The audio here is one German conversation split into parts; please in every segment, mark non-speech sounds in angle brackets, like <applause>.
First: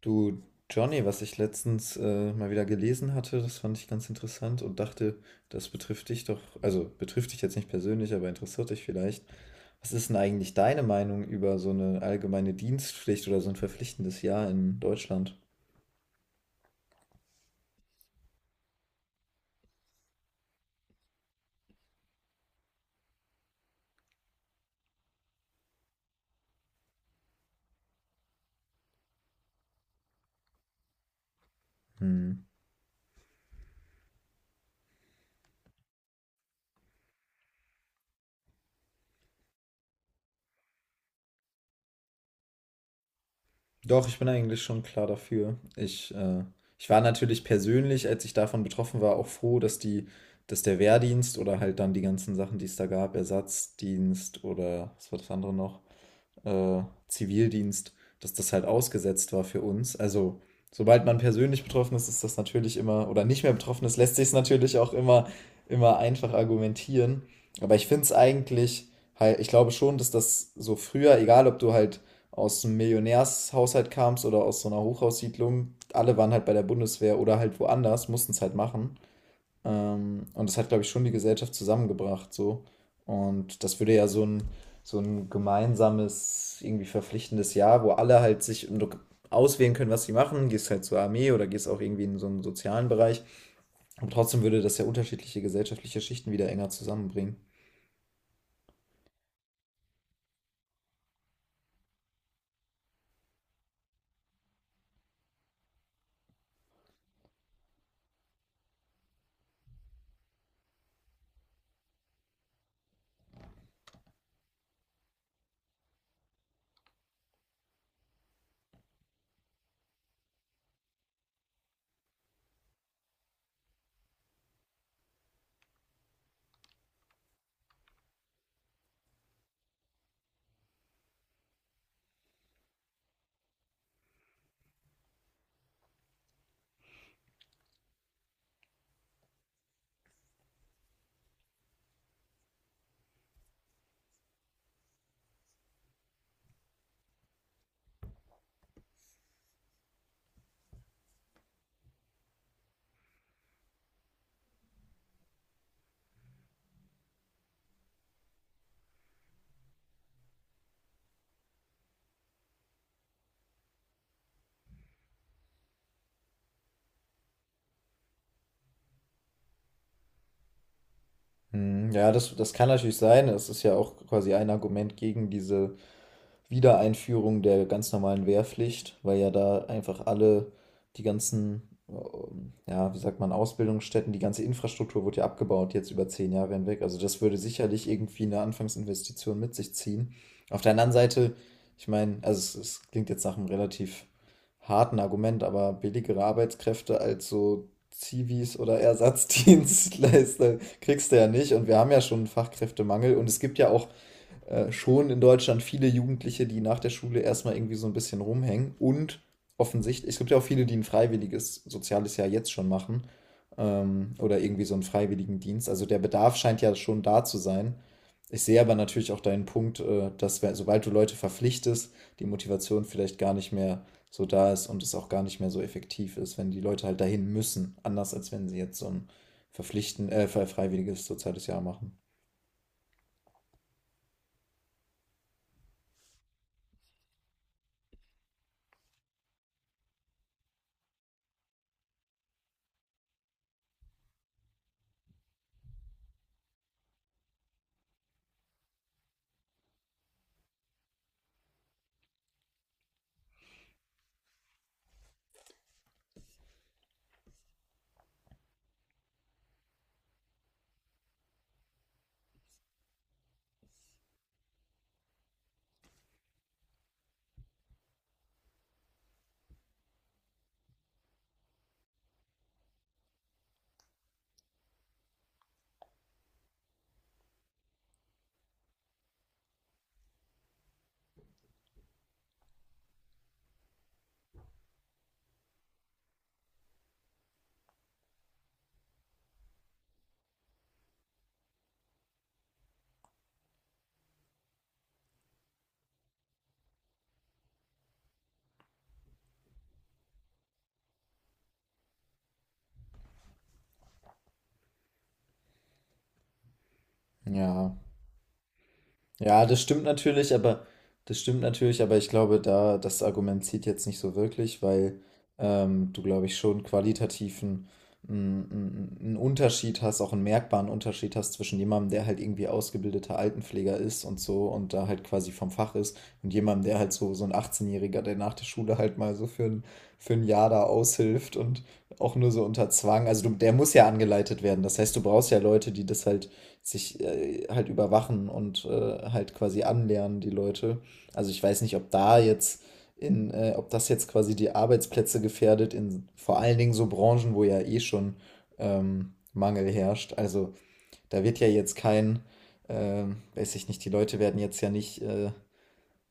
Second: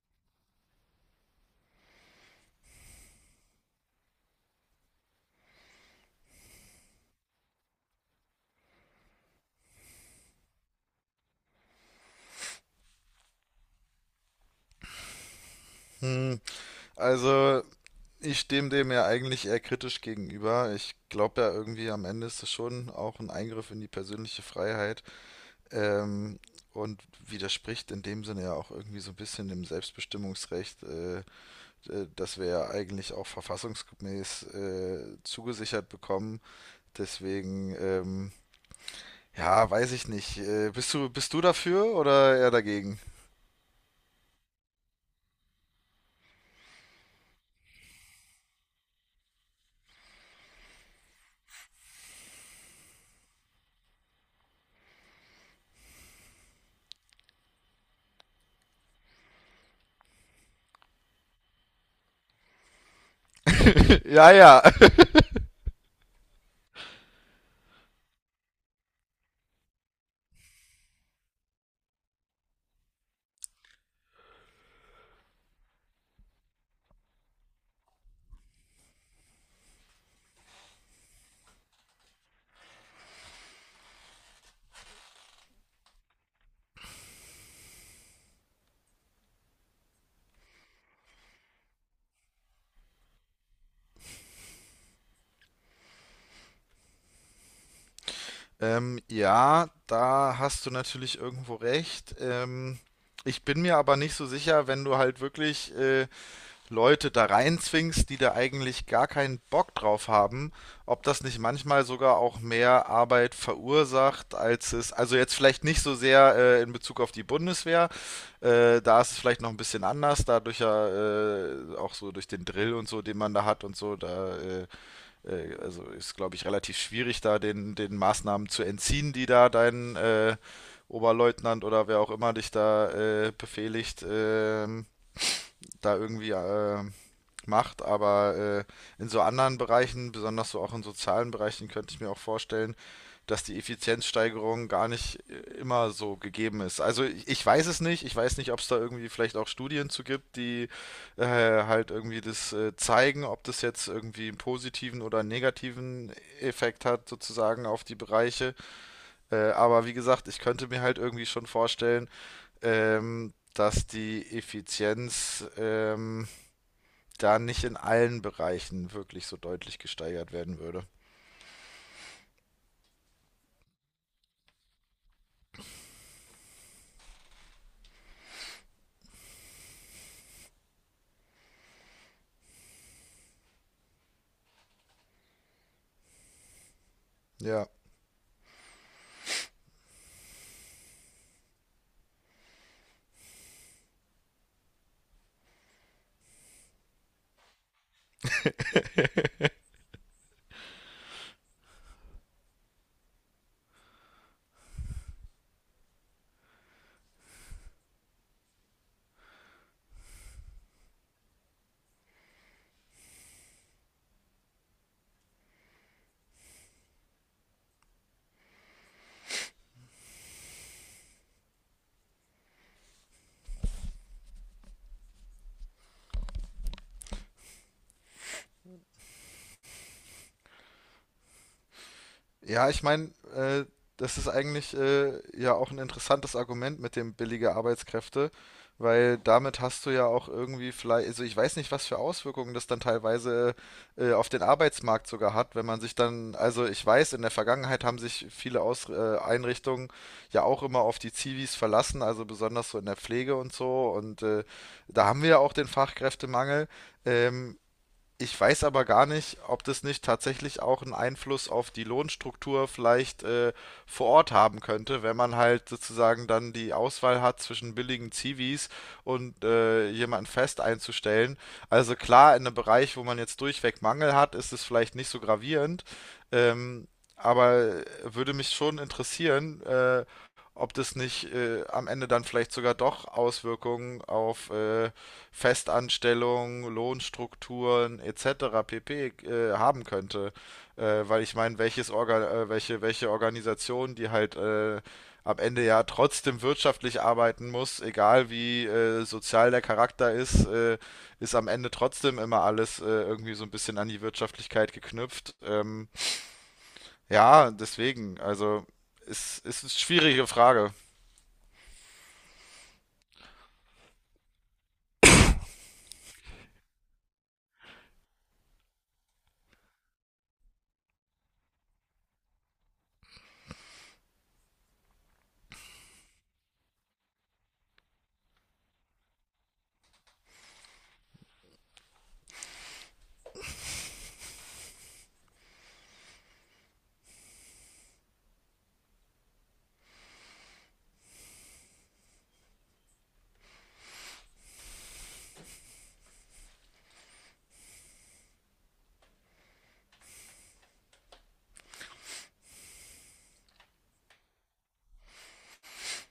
Du, Johnny, was ich letztens mal wieder gelesen hatte, das fand ich ganz interessant und dachte, das betrifft dich doch, also betrifft dich jetzt nicht persönlich, aber interessiert dich vielleicht. Was ist denn eigentlich deine Meinung über so eine allgemeine Dienstpflicht oder so ein verpflichtendes Jahr in Deutschland? Hm, also ich stehe dem ja eigentlich eher kritisch gegenüber. Ich glaube ja irgendwie am Ende ist es schon auch ein Eingriff in die persönliche Freiheit ähm, und widerspricht in dem Sinne ja auch irgendwie so ein bisschen dem Selbstbestimmungsrecht, das Hm. wir ja eigentlich auch verfassungsgemäß zugesichert bekommen. Deswegen, ja, weiß ich nicht. Bist du dafür oder eher dagegen? <laughs> Doch, ich bin eigentlich schon klar dafür. Ich, ich war natürlich persönlich, als ich davon betroffen war, auch froh, dass der Wehrdienst oder halt dann die ganzen Sachen, die es da gab, Ersatzdienst oder was war das andere noch? äh, Zivildienst, dass das halt ausgesetzt war für uns. Also sobald man persönlich betroffen ist, ist das natürlich immer, oder nicht mehr betroffen ist, lässt sich Ja, es ja. natürlich auch <laughs> immer einfach argumentieren. Aber ich finde es eigentlich, halt, ich glaube schon, dass das so früher, egal ob du halt aus einem Millionärshaushalt kamst oder aus so einer Hochhaussiedlung, alle waren halt bei der Bundeswehr oder halt woanders, mussten es halt machen. Und das hat, glaube ich, schon die Gesellschaft zusammengebracht, so. Und das würde ja so ein gemeinsames, irgendwie verpflichtendes Jahr, wo alle halt sich auswählen können, was sie machen. Gehst halt zur Armee oder gehst auch irgendwie in so einen sozialen Bereich. Und trotzdem würde das ja unterschiedliche gesellschaftliche Schichten wieder enger zusammenbringen. Ja, da hast du natürlich irgendwo recht. Ich bin mir aber nicht so sicher, wenn du halt wirklich Leute da reinzwingst, die da eigentlich gar keinen Bock drauf haben, ob das nicht manchmal sogar auch mehr Arbeit verursacht, als es, also jetzt vielleicht nicht so sehr in Bezug auf die Bundeswehr, da ist es vielleicht noch ein bisschen anders, dadurch ja auch so durch den Drill und so, den man da hat und so, da also ist, glaube ich, relativ schwierig, den Maßnahmen zu entziehen, die da dein Oberleutnant oder wer auch immer dich da befehligt. Da irgendwie macht, aber in so anderen Bereichen, besonders so auch in sozialen Bereichen, könnte ich mir auch vorstellen, dass die Effizienzsteigerung gar nicht immer so gegeben ist. Also ich weiß es nicht, ich weiß nicht, ob es da irgendwie vielleicht auch Studien zu gibt, die halt irgendwie das zeigen, ob das jetzt irgendwie einen positiven oder einen negativen Effekt hat sozusagen auf die Bereiche. Aber wie gesagt, ich könnte mir halt irgendwie schon vorstellen, dass die Effizienz da nicht in allen Bereichen wirklich so deutlich gesteigert werden würde. Hm. Ja, das kann natürlich sein. Das ist ja auch quasi ein Argument gegen diese Wiedereinführung der ganz normalen Wehrpflicht, weil ja da einfach alle die ganzen, ja, wie sagt man, Ausbildungsstätten, die ganze Infrastruktur wurde ja abgebaut jetzt über 10 Jahre hinweg. Also das würde Ja. sicherlich irgendwie eine Anfangsinvestition mit sich ziehen. Auf der anderen Seite, ich meine, es klingt jetzt nach einem relativ harten Argument, aber billigere Arbeitskräfte als so Zivis oder Ersatzdienstleister <laughs> kriegst du ja nicht. Und wir haben ja schon einen Fachkräftemangel und es gibt ja auch schon in Deutschland viele Jugendliche, die nach der Schule erstmal irgendwie so ein bisschen rumhängen und offensichtlich, es gibt ja auch viele, die ein freiwilliges soziales Jahr jetzt schon machen, oder irgendwie so einen freiwilligen Dienst. Also der Bedarf scheint ja schon da zu sein. Ich sehe aber natürlich auch deinen Punkt, dass sobald du Leute verpflichtest, die Motivation vielleicht gar nicht mehr so da ist und es auch gar nicht mehr so effektiv ist, wenn die Leute halt dahin müssen, anders als wenn sie jetzt so ein freiwilliges soziales Jahr machen. Ja, ich meine, das ist eigentlich ja auch ein interessantes Argument mit dem billige Arbeitskräfte, weil damit hast du ja auch irgendwie vielleicht, also ich weiß nicht, was für Auswirkungen das dann teilweise auf den Arbeitsmarkt sogar hat, wenn man sich dann, also ich weiß, in der Vergangenheit haben sich viele Aus Einrichtungen ja auch immer auf die Zivis verlassen, also besonders so in der Pflege und so, und da haben wir ja auch den Fachkräftemangel. Ähm, Ich weiß aber gar nicht, ob das nicht tatsächlich auch einen Einfluss auf die Lohnstruktur vielleicht vor Ort haben könnte, wenn man halt sozusagen dann die Auswahl hat zwischen billigen Zivis und jemanden fest einzustellen. Also klar, in einem Bereich, wo man jetzt durchweg Mangel hat, ist es vielleicht nicht so gravierend, ähm, aber würde mich schon interessieren, ob das nicht am Ende dann vielleicht sogar doch Auswirkungen auf Festanstellung, Lohnstrukturen etc. pp. Haben könnte. Weil ich meine, welche Organisation, die halt am Ende ja trotzdem wirtschaftlich arbeiten muss, egal wie sozial der Charakter ist, ist am Ende trotzdem immer alles irgendwie so ein bisschen an die Wirtschaftlichkeit geknüpft. Ähm, ja, Ja. deswegen, also es ist Ja, das ist eine stimmt schwierige natürlich, Frage. Aber ich glaube, da das Argument zieht jetzt nicht so wirklich, weil du, glaube ich, schon qualitativen einen Unterschied hast, auch einen merkbaren Unterschied hast zwischen jemandem, der halt irgendwie ausgebildeter Altenpfleger ist und so und da halt quasi vom Fach ist und jemandem, der halt so ein 18-Jähriger, der nach der Schule halt mal so für ein Jahr da aushilft und auch nur so unter Zwang. Also du, der muss ja angeleitet werden. Das heißt, du brauchst ja Leute, die das halt sich halt überwachen und halt quasi anlernen, die Leute. Also ich weiß nicht, ob da jetzt ob das jetzt quasi die Arbeitsplätze gefährdet, in vor allen Dingen so Branchen, wo ja eh schon Mangel herrscht. Also da wird ja jetzt kein, weiß ich nicht, die Leute werden jetzt ja nicht,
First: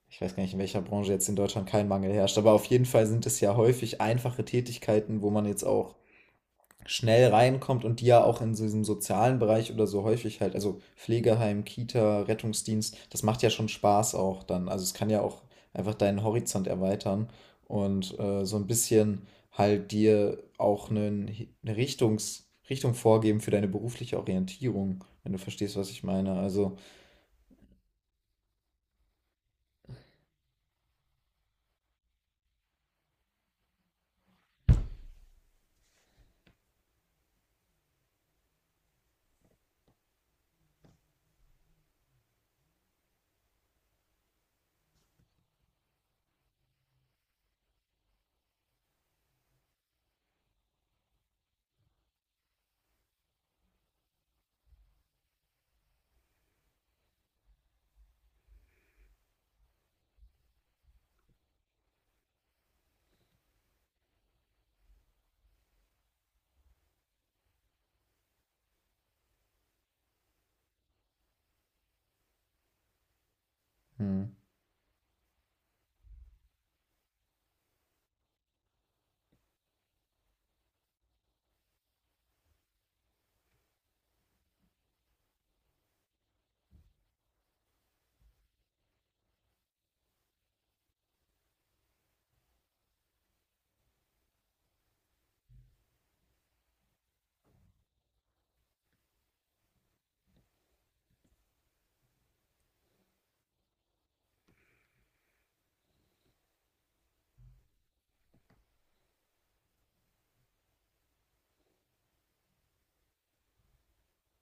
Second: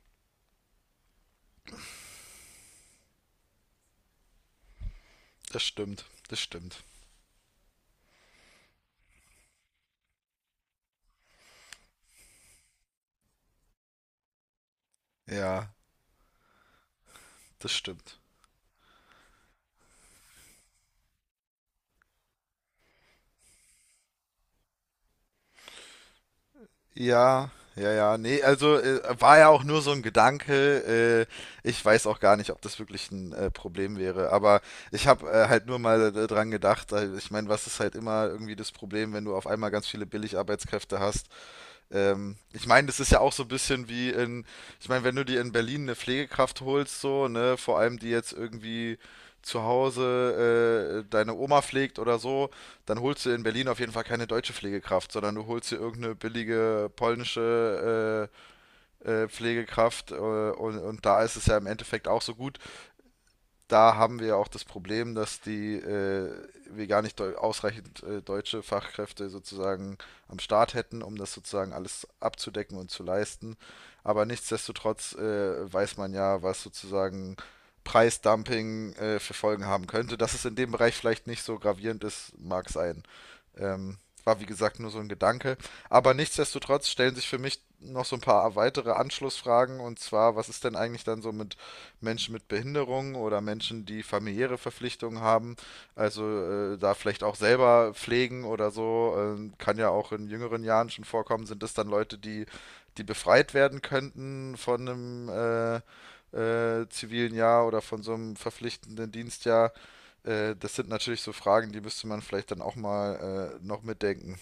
ich weiß gar nicht, in welcher Branche jetzt in Deutschland kein Mangel herrscht, aber auf jeden Fall sind es ja häufig einfache Tätigkeiten, wo man Das jetzt auch stimmt, das stimmt. schnell reinkommt und die ja auch in so diesem sozialen Bereich oder so häufig halt, also Pflegeheim, Kita, Rettungsdienst, das macht ja schon Spaß auch dann. Also es kann ja auch Ja, einfach deinen Horizont erweitern das und stimmt. So ein bisschen halt dir auch eine Richtung vorgeben für deine berufliche Orientierung, wenn du verstehst, was ich meine. Also, Ja, ja, nee, also war ja auch nur so ein Gedanke. Ich weiß auch gar nicht, ob das wirklich ein Problem wäre, aber ich habe halt nur mal dran gedacht. Ich meine, was ist halt immer irgendwie das Problem, wenn du auf einmal ganz viele Billigarbeitskräfte hast? Ich meine, das ist ja auch so ein bisschen wie, ich meine, wenn du dir in Berlin eine Pflegekraft holst, so, ne, vor allem die jetzt irgendwie zu Hause deine Oma pflegt oder so, dann holst du in Berlin auf jeden Fall keine deutsche Pflegekraft, sondern du holst dir irgendeine billige polnische Pflegekraft und da ist es ja im Endeffekt auch so gut, da haben wir ja auch das Problem, dass die wir gar nicht ausreichend deutsche Fachkräfte sozusagen am Start hätten, um das sozusagen alles abzudecken und zu leisten. Aber hm. nichtsdestotrotz weiß man ja, was sozusagen Preisdumping für Folgen haben könnte. Dass es in dem Bereich vielleicht nicht so gravierend ist, mag sein. Ähm, war wie gesagt nur so ein Gedanke. Aber nichtsdestotrotz stellen sich für mich noch so ein paar weitere Anschlussfragen. Und zwar, was ist denn eigentlich dann so mit Menschen mit Behinderung oder Menschen, die familiäre Verpflichtungen haben, also da vielleicht auch selber pflegen oder so, kann ja auch in jüngeren Jahren schon vorkommen, sind das dann Leute, die befreit werden könnten von einem zivilen Jahr oder von so einem verpflichtenden Dienstjahr. Das sind natürlich so Fragen, die müsste man vielleicht dann auch mal noch mitdenken.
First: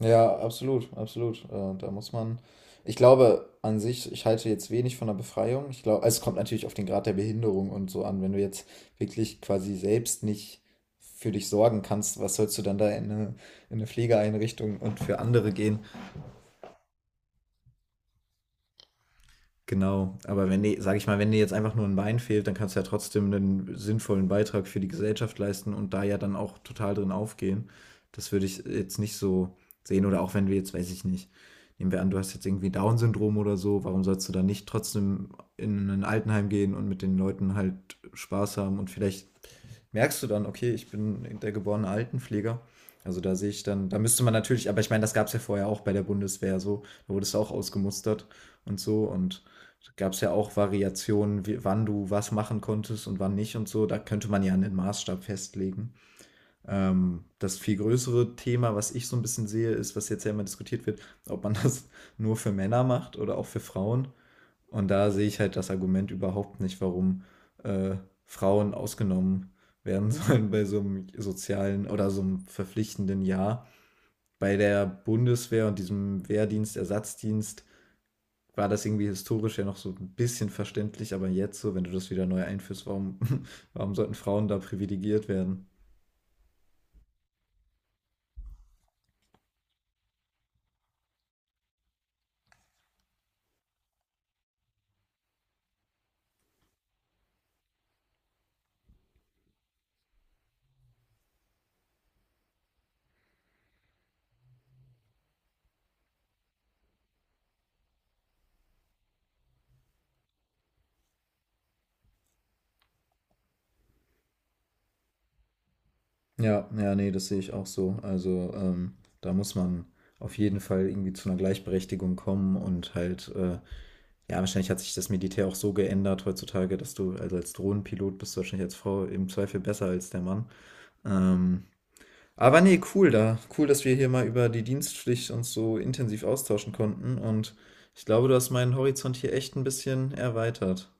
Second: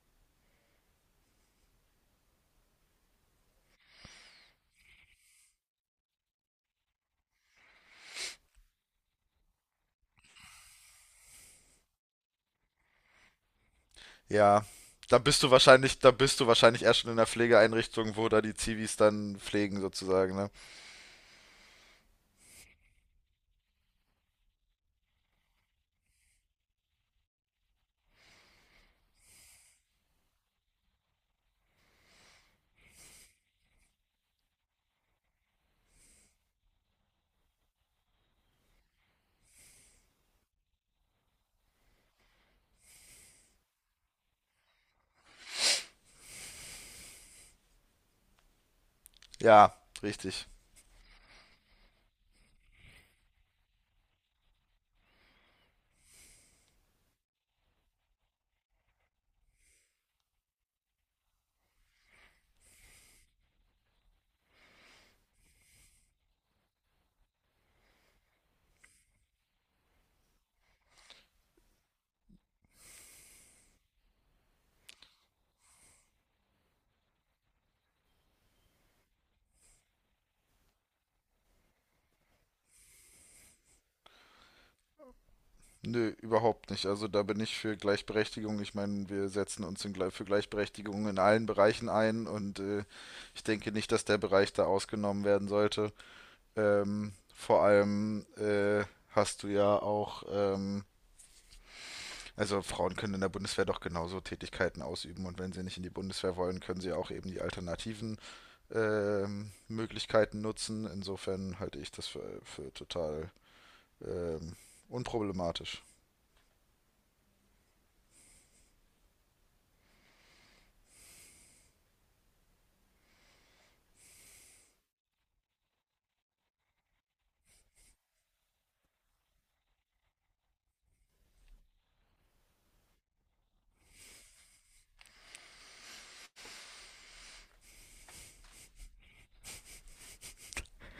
Ja, absolut, absolut. Da muss man, ich glaube an sich, ich halte jetzt wenig von der Befreiung. Ich glaube, also es kommt natürlich auf den Grad der Behinderung und so an. Wenn du jetzt wirklich quasi selbst nicht für dich sorgen kannst, was sollst du dann da in eine Ja. Pflegeeinrichtung und für Da bist du andere gehen? wahrscheinlich, da bist du wahrscheinlich erst schon in einer Pflegeeinrichtung, wo da die Zivis dann pflegen Genau, sozusagen, aber ne? wenn dir, sag ich mal, wenn dir jetzt einfach nur ein Bein fehlt, dann kannst du ja trotzdem einen sinnvollen Beitrag für die Gesellschaft leisten und da ja dann auch total drin aufgehen. Das würde ich jetzt nicht so sehen. Oder auch wenn wir jetzt, weiß ich nicht, nehmen wir an, du hast jetzt irgendwie Down-Syndrom oder so, warum sollst du dann nicht trotzdem in ein Altenheim gehen und mit den Leuten halt Spaß haben? Und vielleicht merkst du dann, okay, ich bin der geborene Altenpfleger. Also da sehe ich dann, da müsste man natürlich, aber ich meine, das gab es ja vorher auch bei der Bundeswehr so, da wurdest du auch ausgemustert und so und Ja, gab es ja richtig. auch Variationen, w wann du was machen konntest und wann nicht und so. Da könnte man ja einen Maßstab festlegen. Das viel größere Thema, was ich so ein bisschen sehe, ist, was jetzt ja immer diskutiert wird, ob man <laughs> das nur für Männer macht oder auch für Frauen. Und da sehe ich halt das Argument überhaupt nicht, äh, Frauen ausgenommen werden <laughs> sollen bei so einem sozialen oder so einem verpflichtenden Jahr. Bei der Bundeswehr und diesem Wehrdienst, Ersatzdienst war das irgendwie historisch ja noch so ein bisschen verständlich, aber jetzt so, wenn du das wieder neu einführst, <laughs> warum sollten Frauen da privilegiert werden? Nö, überhaupt nicht. Also da bin ich für Gleichberechtigung. Ich meine, wir setzen uns für Gleichberechtigung in allen Bereichen ein und ich denke nicht, dass der Bereich da ausgenommen werden sollte. Vor allem hast du ja auch, also Frauen können in der Bundeswehr doch genauso Tätigkeiten ausüben und wenn sie nicht in die Bundeswehr wollen, können sie auch eben die alternativen Möglichkeiten nutzen. Insofern halte ich das für total ähm, unproblematisch. Ja, ja, nee, das sehe ich auch so. Also da muss man auf jeden Fall irgendwie zu einer Gleichberechtigung kommen und ja, wahrscheinlich hat sich das Militär auch so geändert heutzutage, dass du also als Drohnenpilot bist du wahrscheinlich als Frau im Zweifel besser als der Mann. Ähm, Aber nee, cool da. Cool, dass wir hier mal über die Dienstpflicht uns so intensiv austauschen konnten. Und ich glaube, du hast meinen Horizont hier echt ein bisschen erweitert.